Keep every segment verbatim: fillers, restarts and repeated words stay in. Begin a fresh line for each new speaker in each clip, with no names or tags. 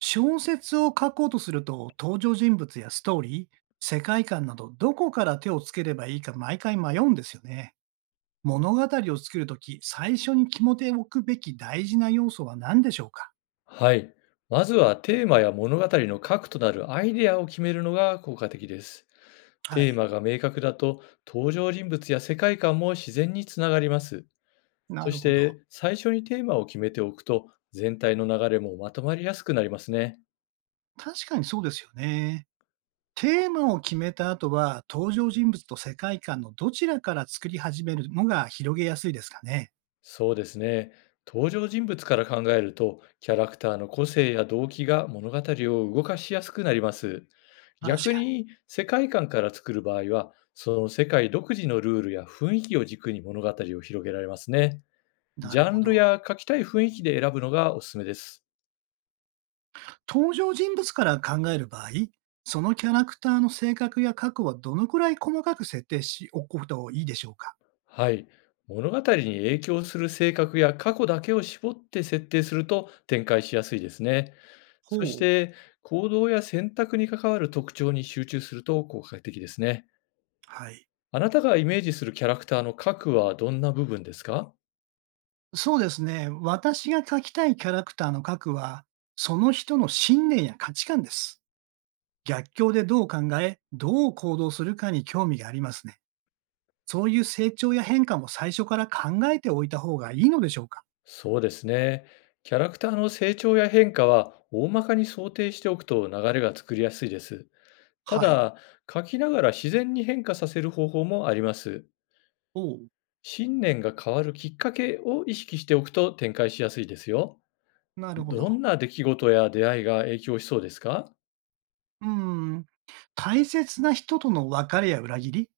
小説を書こうとすると、登場人物やストーリー、世界観など、どこから手をつければいいか毎回迷うんですよね。物語を作るとき、最初に決めておくべき大事な要素は何でしょうか？
はい。まずはテーマや物語の核となるアイデアを決めるのが効果的です。
は
テー
い。
マが明確だと登場人物や世界観も自然につながります。
な
そ
る
し
ほど。
て最初にテーマを決めておくと全体の流れもまとまりやすくなりますね。
確かにそうですよね。テーマを決めた後は、登場人物と世界観のどちらから作り始めるのが広げやすいですかね。
そうですね。登場人物から考えると、キャラクターの個性や動機が物語を動かしやすくなります。
確
逆
かに。
に、世界観から作る場合は、その世界独自のルールや雰囲気を軸に物語を広げられますね。
な
ジ
る
ャ
ほ
ンル
ど。
や書きたい雰囲気で選ぶのがおすすめです。
登場人物から考える場合、そのキャラクターの性格や過去はどのくらい細かく設定しておくこといいでしょうか？
はい。物語に影響する性格や過去だけを絞って設定すると展開しやすいですね。そし
ほう。
て、行動や選択に関わる特徴に集中すると効果的ですね。
はい。
あなたがイメージするキャラクターの核はどんな部分ですか？
そうですね。私が描きたいキャラクターの核は、その人の信念や価値観です。逆境でどう考え、どう行動するかに興味がありますね。そういう成長や変化も最初から考えておいた方がいいのでしょうか？
そうですね。キャラクターの成長や変化は大まかに想定しておくと流れが作りやすいです。た
はい。
だ、書きながら自然に変化させる方法もあります。
ほう。
信念が変わるきっかけを意識しておくと展開しやすいですよ。
なるほ
ど
ど。
んな出来事や出会いが影響しそうですか？
うーん。大切な人との別れや裏切り、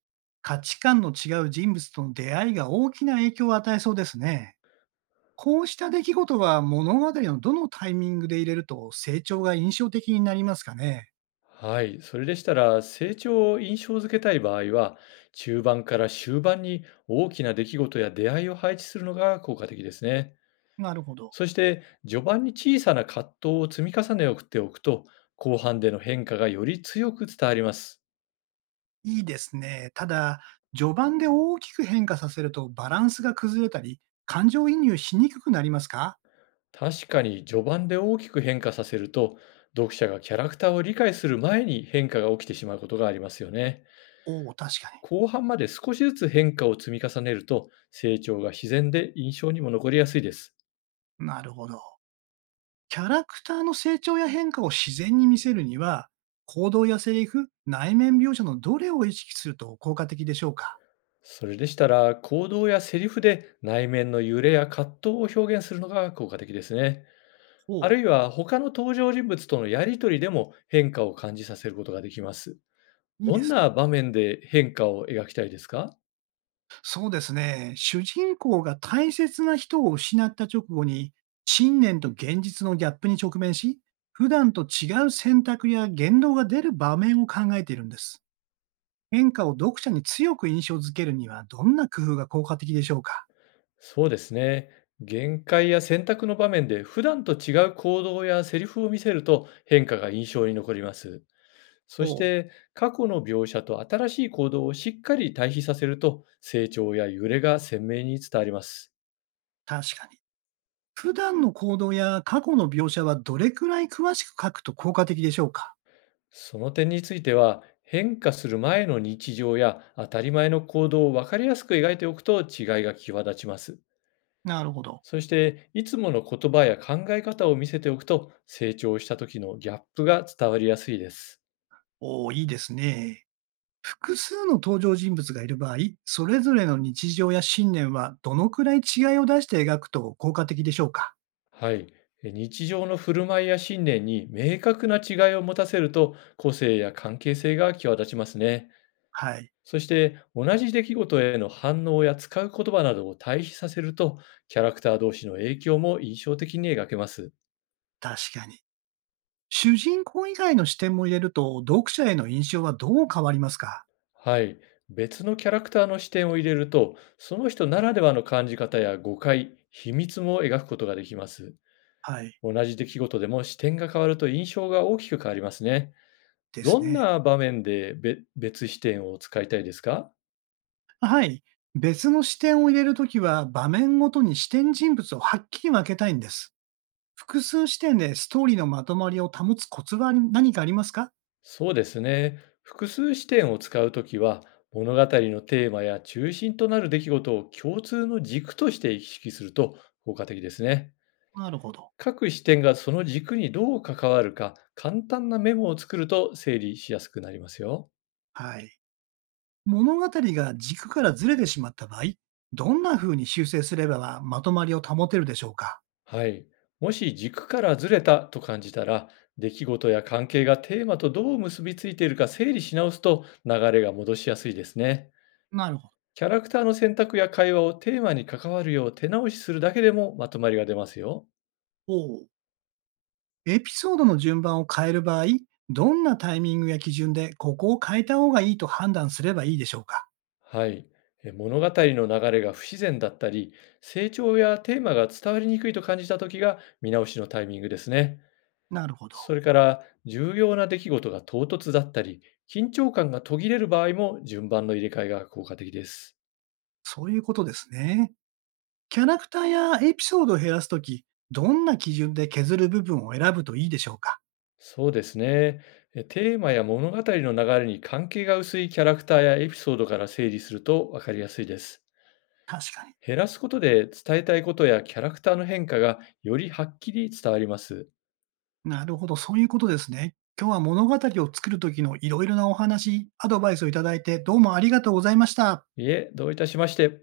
価値観の違う人物との出会いが大きな影響を与えそうですね。こうした出来事は物語のどのタイミングで入れると成長が印象的になりますかね。
はい、それでしたら成長を印象づけたい場合は、中盤から終盤に大きな出来事や出会いを配置するのが効果的ですね。
なるほど。
そして序盤に小さな葛藤を積み重ねておくと、後半での変化がより強く伝わります。
いいですね。ただ、序盤で大きく変化させるとバランスが崩れたり、感情移入しにくくなりますか？
確かに序盤で大きく変化させると、読者がキャラクターを理解する前に変化が起きてしまうことがありますよね。
おおー、確かに。
後半まで少しずつ変化を積み重ねると、成長が自然で印象にも残りやすいです。
なるほど。キャラクターの成長や変化を自然に見せるには、行動やセリフ、内面描写のどれを意識すると効果的でしょうか？
それでしたら、行動やセリフで内面の揺れや葛藤を表現するのが効果的ですね。あ
ほ
る
う。
いは他の登場人物とのやりとりでも変化を感じさせることができます。
いい
ど
で
ん
すね。
な場面で変化を描きたいですか？
そうですね。主人公が大切な人を失った直後に、信念と現実のギャップに直面し、普段と違う選択や言動が出る場面を考えているんです。変化を読者に強く印象づけるには、どんな工夫が効果的でしょうか？
そうですね。限界や選択の場面で普段と違う行動やセリフを見せると変化が印象に残ります。そし
ほう。
て過去の描写と新しい行動をしっかり対比させると成長や揺れが鮮明に伝わります。
確かに。普段の行動や過去の描写はどれくらい詳しく書くと効果的でしょうか？
その点については、変化する前の日常や当たり前の行動を分かりやすく描いておくと違いが際立ちます。
なるほど。
そしていつもの言葉や考え方を見せておくと成長した時のギャップが伝わりやすいです。
おお、いいですね。複数の登場人物がいる場合、それぞれの日常や信念はどのくらい違いを出して描くと効果的でしょうか？
はい。え日常の振る舞いや信念に明確な違いを持たせると、個性や関係性が際立ちますね。
はい、
そして、同じ出来事への反応や使う言葉などを対比させると、キャラクター同士の影響も印象的に描けます。
確かに。主人公以外の視点も入れると、読者への印象はどう変わりますか？
はい。別のキャラクターの視点を入れると、その人ならではの感じ方や誤解、秘密も描くことができます。
はい、
同じ出来事でも視点が変わると印象が大きく変わりますね。
で
ど
す
ん
ね。
な場面でべ別視点を使いたいですか？
はい。別の視点を入れるときは、場面ごとに視点人物をはっきり分けたいんです。複数視点でストーリーのまとまりを保つコツはあり何かありますか？
そうですね。複数視点を使うときは、物語のテーマや中心となる出来事を共通の軸として意識すると効果的ですね。
なるほど。
各視点がその軸にどう関わるか、簡単なメモを作ると整理しやすくなりますよ。
はい。物語が軸からずれてしまった場合、どんな風に修正すればまとまりを保てるでしょうか？
はい。もし軸からずれたと感じたら、出来事や関係がテーマとどう結びついているか整理し直すと流れが戻しやすいですね。
なるほど。
キャラクターの選択や会話をテーマに関わるよう手直しするだけでもまとまりが出ますよ。
おお。エピソードの順番を変える場合、どんなタイミングや基準でここを変えた方がいいと判断すればいいでしょうか？
はい。え物語の流れが不自然だったり、成長やテーマが伝わりにくいと感じた時が見直しのタイミングですね。
なるほど。
それから、重要な出来事が唐突だったり、緊張感が途切れる場合も順番の入れ替えが効果的です。
そういうことですね。キャラクターやエピソードを減らすとき、どんな基準で削る部分を選ぶといいでしょうか？
そうですね。えテーマや物語の流れに関係が薄いキャラクターやエピソードから整理すると分かりやすいです。
確かに。
減らすことで伝えたいことやキャラクターの変化がよりはっきり伝わります。
なるほど、そういうことですね。今日は物語を作る時のいろいろなお話、アドバイスをいただいて、どうもありがとうございました。
いえ、どういたしまして。